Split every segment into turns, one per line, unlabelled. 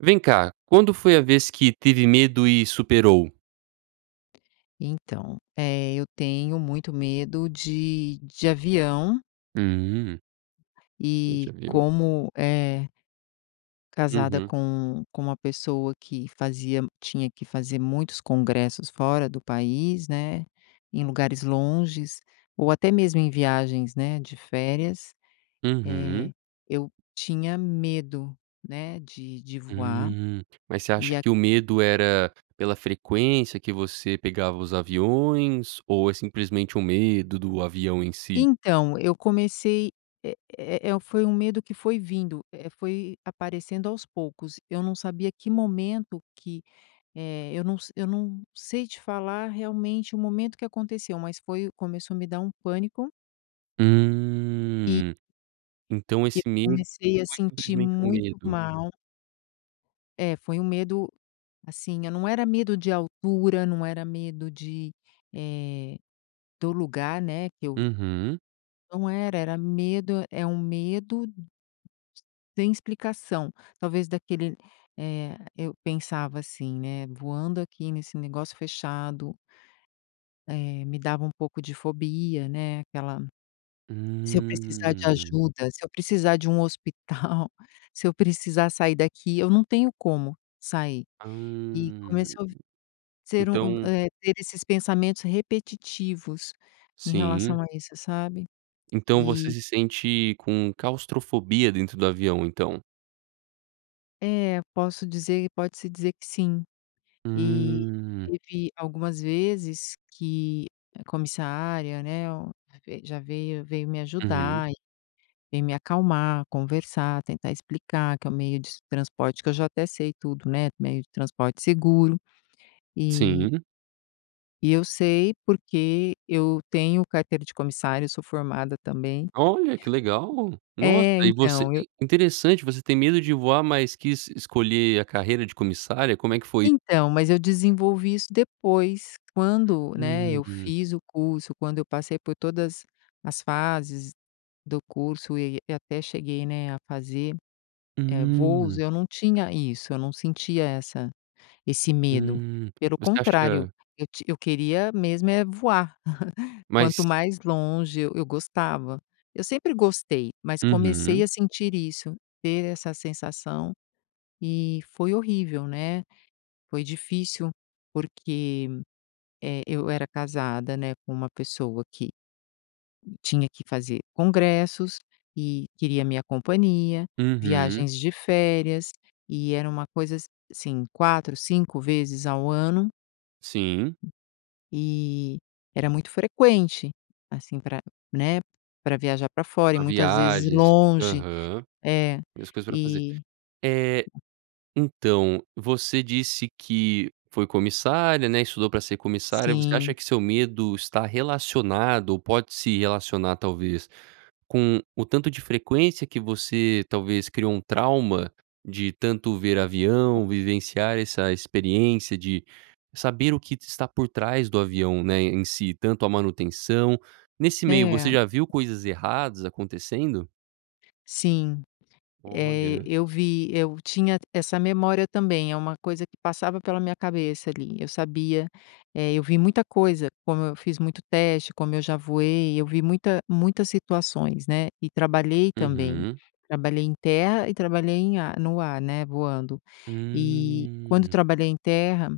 Vem cá, quando foi a vez que teve medo e superou?
Então, eh, eu tenho muito medo de de avião
Hum. Hum, de
e
avião.
como, eh casada
Uhum.
com com uma pessoa que fazia tinha que fazer muitos congressos fora do país, né, em lugares longes, ou até mesmo em viagens, né, de férias,
Uhum.
eh, eu tinha medo, né, de de voar
Hum. Mas você
e
acha
a
que o medo era pela frequência que você pegava os aviões ou é simplesmente um medo do avião em si?
Então, eu comecei eh eh eh, foi um medo que foi vindo, eh, foi aparecendo aos poucos. Eu não sabia que momento que, eh eu não se eu não sei te falar realmente o momento que aconteceu, mas foi começou a me dar um pânico e
Hum. Então
e eu
esse medo não
comecei a
foi
sentir
simplesmente um
muito
medo?
mal. É, foi um medo, assim, eh, não era medo de altura, não era medo de, eh, do lugar, né, que eu
Uhum.
Não era, era medo é um medo sem explicação, talvez daquele eh, eu pensava assim, né: "Voando aqui nesse negócio fechado" eh, me dava um pouco de fobia, né, aquela se eu precisar de
Hum.
ajuda, se eu precisar de um hospital, se eu precisar sair daqui, eu não tenho como sair. E
Hum,
começou v ser um um
então
eh, ter esses pensamentos repetitivos em
Sim.
relação a isso, sabe.
Então você
E
se sente com claustrofobia dentro do avião, então?
É, posso dizer pode se dizer que sim. E
Hum.
teve algumas vezes que a comissária, né, o vei já veio veio me
Uhum.
ajudar e veio me acalmar, conversar, tentar explicar que é o meio de transporte que eu já até sei tudo, né, meio de transporte seguro. E
Sim.
e eu sei, porque eu tenho carteira de comissária, eu sou formada também.
Olha, que legal. Nossa,
É,
e você
então, eu
in interessante, você tem medo de voar, mas quis escolher a carreira de comissária, como é que foi?
Então, mas eu desenvolvi isso depois, quando, né,
Hum,
eu
hum.
fiz o curso, quando eu passei por todas as fases do curso e e até cheguei, né, a fazer, eh, voos,
Hum.
eu não tinha isso. Eu não sentia essa esse medo.
Hum,
Pelo
você
contrário,
acha
eu te eu queria mesmo é voar. Quanto
Mas
mais longe eu eu gostava. Eu sempre gostei, mas comecei
Uhum.
a sentir isso, ter essa sensação, e foi horrível, né. Foi difícil, porque, eh, eu era casada, né, com uma pessoa que tinha que fazer congressos e queria a minha companhia,
Uhum.
viagens de férias e era uma coisa assim 4, 5 vezes ao ano
Sim.
e era muito frequente, assim, pra, né, pra viajar pra fora, e
A
muitas vezes
viagens,
longe.
aham,
É,
e as coisas pra fazer.
e
Eh, então, você disse que foi comissária, né, estudou pra ser comissária, você acha
Sim.
que seu medo está relacionado ou pode se relacionar, talvez, com o tanto de frequência que você, talvez, criou um trauma de tanto ver avião, vivenciar essa experiência de saber o que de está por trás do avião, né, em si, tanto a manutenção nesse meio, você
É.
já viu coisas erradas acontecendo?
Sim. Eh,
Olha.
eu vi eu tinha essa memória também. É uma coisa que passava pela minha cabeça ali. Eu sabia eh, eu vi muita coisa como eu fiz muito teste, como eu já voei, eu vi muita muitas situações, né. E trabalhei também,
Uhum.
trabalhei em terra e trabalhei em ar no ar, né, voando. E, quando
Hum.
trabalhei em terra,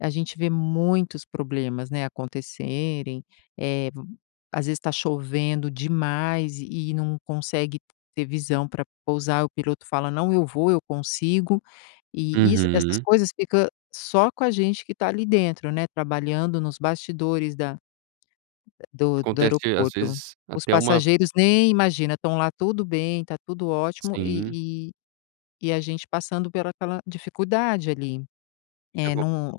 a gente vê muitos problemas, né, acontecerem, eh, v às vezes, tá chovendo demais e e não consegue ter visão pra pousar. O piloto fala: "Não, eu vou, eu consigo". E isso essas
Uhum.
coisas fica só com a gente que tá ali dentro, né, trabalhando nos bastidores da do do
Acontece, às
aeroporto.
vezes,
Os
até uma
passageiros nem imagina, estão lá, tudo bem, tá tudo ótimo
Sim.
e e e a gente passando pela aquela dificuldade ali. Eh,
Ago
num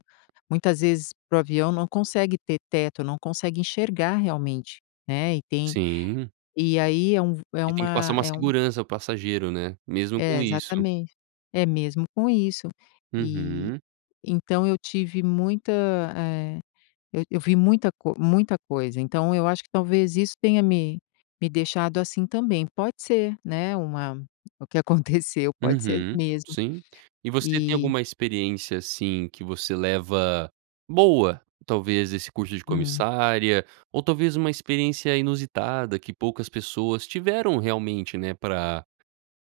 muitas vezes, para o avião não consegue ter teto, não consegue enxergar realmente, né, e tem
Sim.
e aí é um v é
E tem que passar
uma
uma
é um
segurança para o passageiro, né? Mesmo com
É,
isso.
exatamente. É mesmo com isso. E,
Uhum.
então, eu tive muita eh, eu eu vi muita co muita coisa. Então, eu acho que talvez isso tenha me me deixado assim, também. Pode ser, né, uma o que aconteceu pode ser
Uhum.
mesmo.
Sim. E você tem
E
alguma experiência, assim, que você leva boa, talvez, desse curso de
Hum.
comissária? Ou talvez uma experiência inusitada que poucas pessoas tiveram realmente, né, pra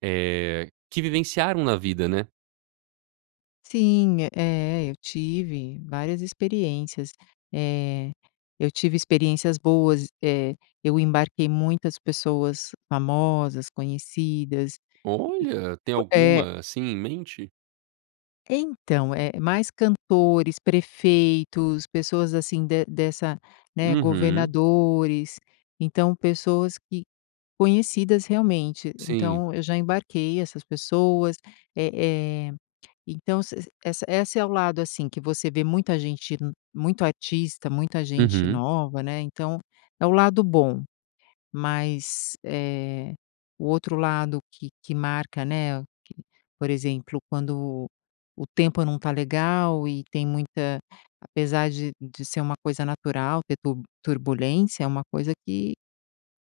eh, que vivenciaram na vida, né?
Sim, eh, eu tive várias experiências. Eh, eu tive experiências boas, eh, eu embarquei muitas pessoas famosas, conhecidas e f
Olha. Tem
é.
alguma, assim, em mente?
Então, é mais cantores, prefeitos, pessoas, assim, de dessa né,
Uhum.
governadores. Então, pessoas que conhecidas, realmente.
Sim.
Então eu já embarquei essas pessoas. Eh eh, então ess essa essa é o lado, assim, que você vê muita gente muito artista, muita gente
Uhum.
nova, né. Então é o lado bom. Mas, eh, o outro lado que que marca, né, que por exemplo, quando o tempo não está legal e tem muita apesar de de ser uma coisa natural ter tur turbulência, é uma coisa que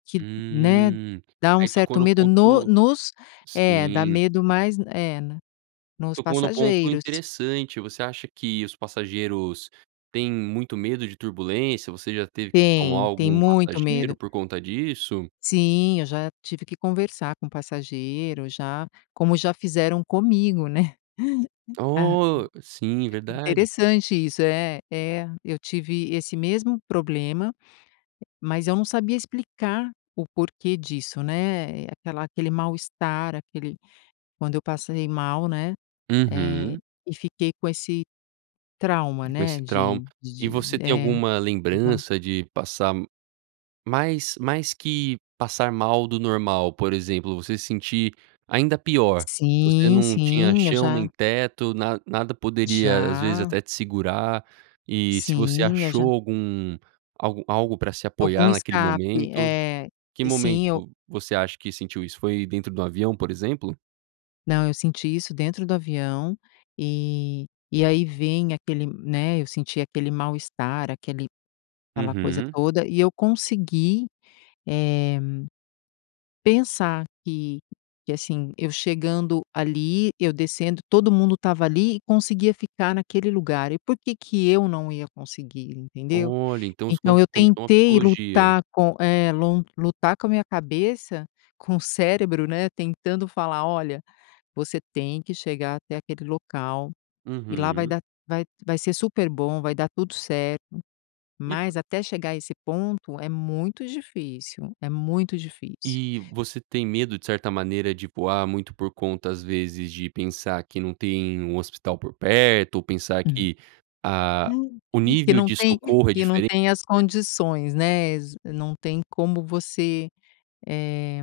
que, né,
Hum,
dá um
aí tocou
certo
no
medo no
ponto
nos É, dá
Sim.
medo mais É, né, nos
Tocou num ponto
passageiros.
interessante. Você acha que os passageiros têm muito medo de turbulência? Você já teve que acalmar
Tem, tem
algum
muito
passageiro
medo.
por conta disso?
Sim, eu já tive que conversar com passageiro já, como já fizeram comigo, né. Ah
Oh! Sim,
É,
verdade.
interessante isso. É, é. Eu tive esse mesmo problema, mas eu não sabia explicar o porquê disso, né. É aquela aquele mal-estar, aquele quando eu passei mal, né, eh,
Uhum.
e fiquei com esse trauma,
E com
né,
esse trauma.
de
E
de
você
de
tem
é.
alguma
Teve uma
lembrança de passar mais mais que passar mal do normal, por exemplo, você sentir ainda pior. Você
Sim,
não tinha
sim. Eu
chão nem
já
teto, na nada poderia, às vezes,
Já.
até te segurar e se você
Sim, eu já
achou algum algo algo pra se
Algum
apoiar naquele
escape.
momento?
É.
Que
Sim, eu
momento você acha que sentiu isso? Foi dentro de um avião, por exemplo?
Não, eu senti isso dentro do avião, e e aí vem aquele né, eu senti aquele mal-estar, aquele aquela coisa
Uhum.
toda, e eu consegui, eh, pensar que que, assim, eu chegando ali, eu descendo todo mundo estava ali e conseguia ficar naquele lugar, e por que que eu não ia conseguir, entendeu?
Olha, então,
Então
escom
eu
como se fosse uma
tentei
psicologia.
lutar com é lon lutar com a minha cabeça, com o cérebro, né, tentando falar: "Olha, você tem que chegar até aquele local, e lá vai
Uhum.
dar vai vai ser super bom, vai dar tudo certo".
E por
Mas até chegar a esse ponto é muito difícil, é muito difícil.
E você tem medo de certa maneira de voar muito por conta, às vezes, de pensar que não tem um hospital por perto ou pensar
Hum.
que a o
Que
nível
não
de
tem
socorro é
que não
diferente?
tem as condições, né, exa não tem como você eh,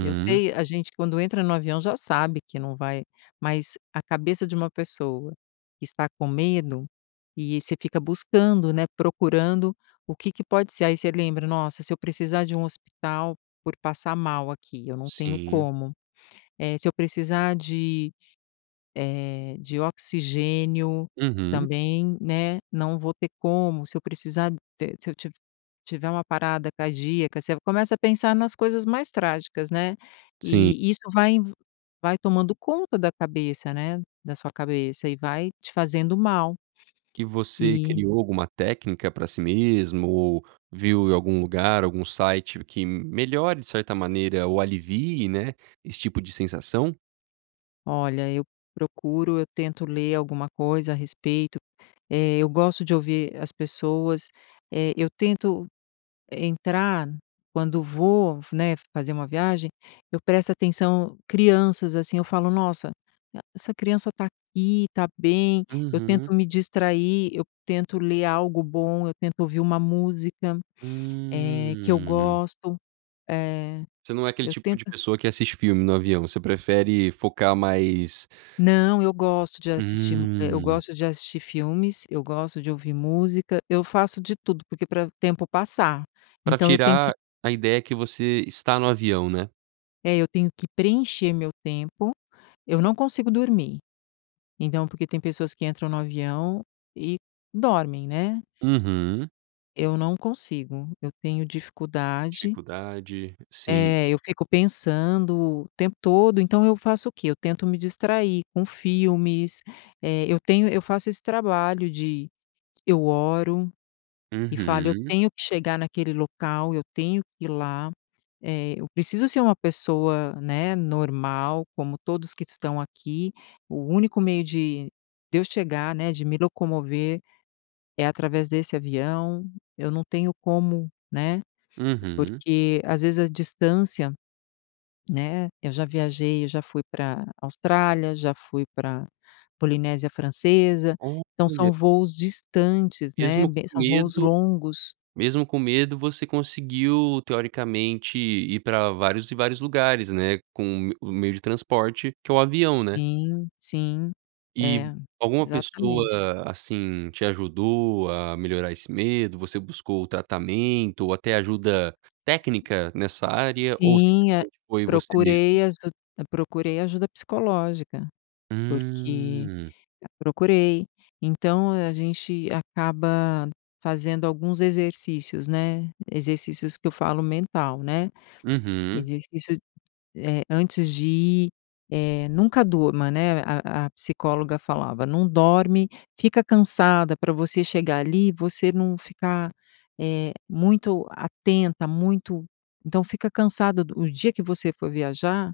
eu sei, a gente quando entra no avião já sabe que não vai mas a cabeça de uma pessoa que está com medo, e você fica buscando, né, procurando o que que pode ser, aí você lembra: "Nossa, se eu precisar de um hospital por passar mal aqui, eu não tenho
Sim.
como. Eh, se eu precisar de, eh, de oxigênio,
Uhum.
também, né, não vou ter como, se eu precisar de se eu tiv tiver uma parada cardíaca". Você começa a pensar nas coisas mais trágicas, né,
Sim.
e isso vai vai tomando conta da cabeça, né, da sua cabeça, e vai te fazendo mal.
E você
E
criou alguma técnica pra si mesmo ou viu em algum lugar, algum site que melhore de certa maneira ou alivie, né, esse tipo de sensação?
Olha, eu procuro, eu tento ler alguma coisa a respeito, eh, eu gosto de ouvir as pessoas, eh, eu tento entrar quando vou, né, fazer uma viagem, eu presto atenção, crianças assim, eu falo: "Nossa, essa criança tá aqui, está bem," eu
Uhum.
tento me distrair, eu tento ler algo bom, eu tento ouvir uma música, eh, que eu
Hum.
gosto, eh,
Você não é aquele
eu
tipo
tento
de pessoa que assiste filme no avião, você prefere focar mais
Não, eu gosto de assistir mu eu
Hum.
gosto de assistir filmes, eu gosto de ouvir música, eu faço de tudo porque pra o tempo passar,
Pra
então eu tenho que
tirar a ideia que você está no avião, né?
é eu tenho que preencher meu tempo, eu não consigo dormir. Então, porque tem pessoas que entram no avião e dormem, né.
Uhum.
Eu não consigo, eu tenho dificuldade.
Dificuldade, sim.
É, eu fico pensando o tempo todo, então eu faço o quê? Eu tento me distrair com filmes, eh, eu tenho eu faço esse trabalho de eu oro, e falo: "Eu
Uhum.
tenho que chegar naquele local, eu tenho que ir lá", eh, eu preciso ser uma pessoa, né, normal como todos que estão aqui. O único meio de de eu chegar, né, de me locomover é através desse avião, eu não tenho como, né,
Uhum.
porque às vezes a distância, né, eu já viajei, eu já fui pra Austrália, já fui pra Polinésia Francesa, então, são
Olha.
voos distantes, né,
Mesmo
be
com
são voos
medo,
longos.
mesmo com medo, você conseguiu teoricamente ir pra vários e vários lugares, né, com o m o meio de transporte que é o avião, né.
Sim, sim,
E
é,
alguma
exatamente.
pessoa assim te ajudou a melhorar esse medo, você buscou o tratamento ou até ajuda técnica nessa área ou
Sim, hã,
simplesmente foi você mesmo?
procurei aju procurei ajuda psicológica, porque
Hum.
procurei, então a gente acaba fazendo alguns exercícios, né, exercícios que eu falo mental, né,
Uhum.
exercício, eh, antes de ir, eh, nunca durma, né, a a psicóloga falava: "Não dorme, fica cansada pra você chegar ali, você não ficar, eh, muito atenta, muito então, fica cansada", no dia que você for viajar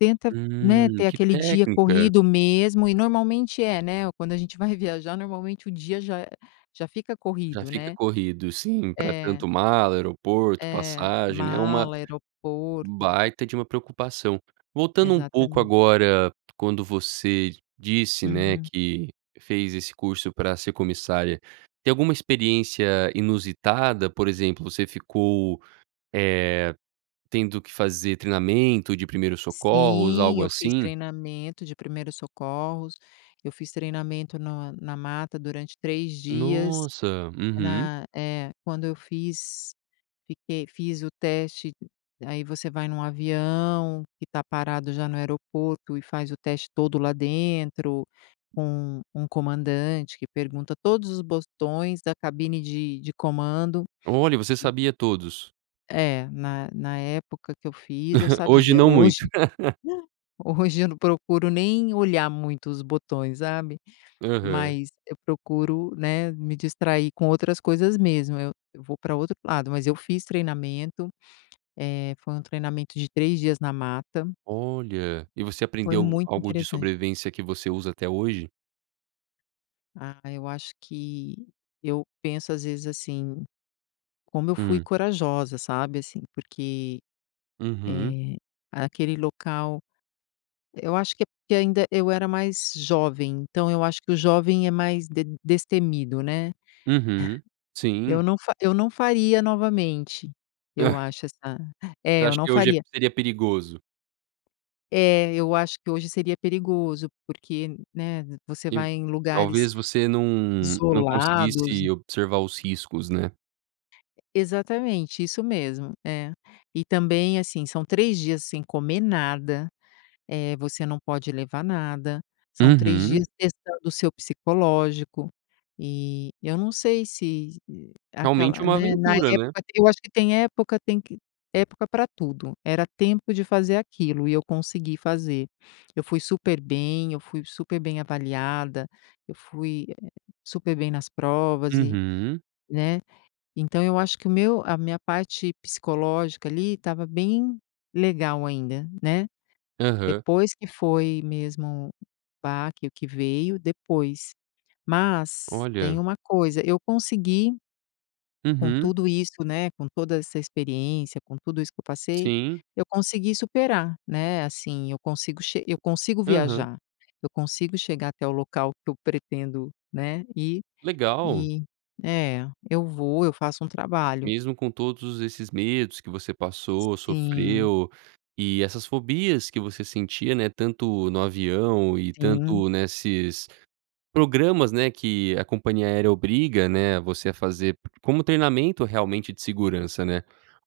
tenta, né,
Hum,
ter
que
aquele dia
técnica.
corrido mesmo e normalmente é, né, ou quando a gente vai viajar normalmente o dia já já fica
Já
corrido,
fica
né,
corrido sim, pra
é.
tanto mala, aeroporto,
É,
passagem, né, uma
mala, aeroporto.
baita de uma preocupação. Voltando um pouco
Exatamente.
agora, quando você disse, né,
Uhum.
que fez esse curso pra ser comissária, tem alguma experiência inusitada, por exemplo, você ficou, eh, tendo que fazer treinamento de primeiros socorros,
Sim
algo
eu fiz
assim?
treinamento de primeiros socorros, eu fiz treinamento na na mata durante 3 dias,
Nossa, uhum.
na eh, quando eu fiz, fiquei fiz o teste, aí você vai num avião que tá parado já no aeroporto e faz o teste todo lá dentro com um com um comandante que pergunta todos os botões da cabine de de comando.
Olha, você
E
sabia todos?
É na na época que eu fiz, eu
Hoje
sabia,
não
hoje,
muito.
hoje eu não procuro nem olhar muito os botões, sabe,
Aham.
mas eu procuro, né, me distrair com outras coisas mesmo, eu eu vou pra outro lado, mas eu fiz treinamento, eh, foi um treinamento de 3 dias na mata.
Olha, e você
Foi
aprendeu
muito
algo de
interessante.
sobrevivência que você usa até hoje?
Ah, eu acho que eu penso às vezes, assim, como eu fui
Hum.
corajosa, sabe, assim, porque,
Uhum.
eh, aquele local eu acho que ainda eu era mais jovem, então eu acho que o jovem é mais de destemido, né.
Uhum,
Eu
sim.
não fa eu não faria novamente, eu acho essa é
Você
eu
acha
não
que hoje é
faria.
seria perigoso?
É. Eu acho que hoje seria perigoso, porque, né, você
Eu
vai em lugares
talvez você não não
isolados.
conseguisse observar os riscos né?
E Exatamente. Isso mesmo, é. E também, assim, são 3 dias sem comer nada. Eh, você não pode levar nada. São 3
Uhum.
dias testando o seu psicológico. E eu não sei se e
Realmente
aquela,
uma
né, na
aventura, né?
época eu acho que tem época tem que época pra tudo. Era tempo de fazer aquilo. E eu consegui fazer. Eu fui super bem, eu fui super bem avaliada, eu, eh, fui super bem nas provas e,
Uhum.
né. Então, eu acho que o meu a minha parte psicológica ali estava bem legal ainda, né.
Aham.
Depois que foi mesmo baque o que veio, depois. Mas tem
Olha.
uma coisa, eu consegui com
Uhum.
tudo isso, né. Com toda essa experiência, com tudo isso que eu passei,
Sim.
eu consegui superar, né. Assim eu consigo che eu consigo
Aham.
viajar. Eu consigo chegar até o local que eu pretendo, né, ir
Legal.
e é, eu vou eu faço um trabalho.
Mesmo com todos esses medos que você passou,
Sim.
sofreu e essas fobias que você sentia, né. Tanto no avião e
Sim.
tanto nesses programas, né, que a compania aérea obriga, né, você a fazer pr como treinamento realmente de segurança, né.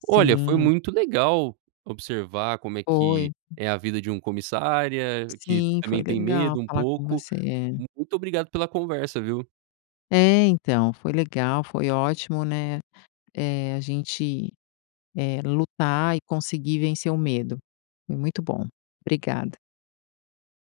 Olha foi
Sim.
muito legal observar como é que
Foi.
é a vida de um comissária que
Sim. Foi
também tem
legal
medo um
falar com
pouco.
você.
Muito obrigado pela conversa, viu.
É, então foi legal, foi ótimo, né. Eh, a gente, eh, lutar e conseguir vencer o medo. Foi muito bom. Obrigada.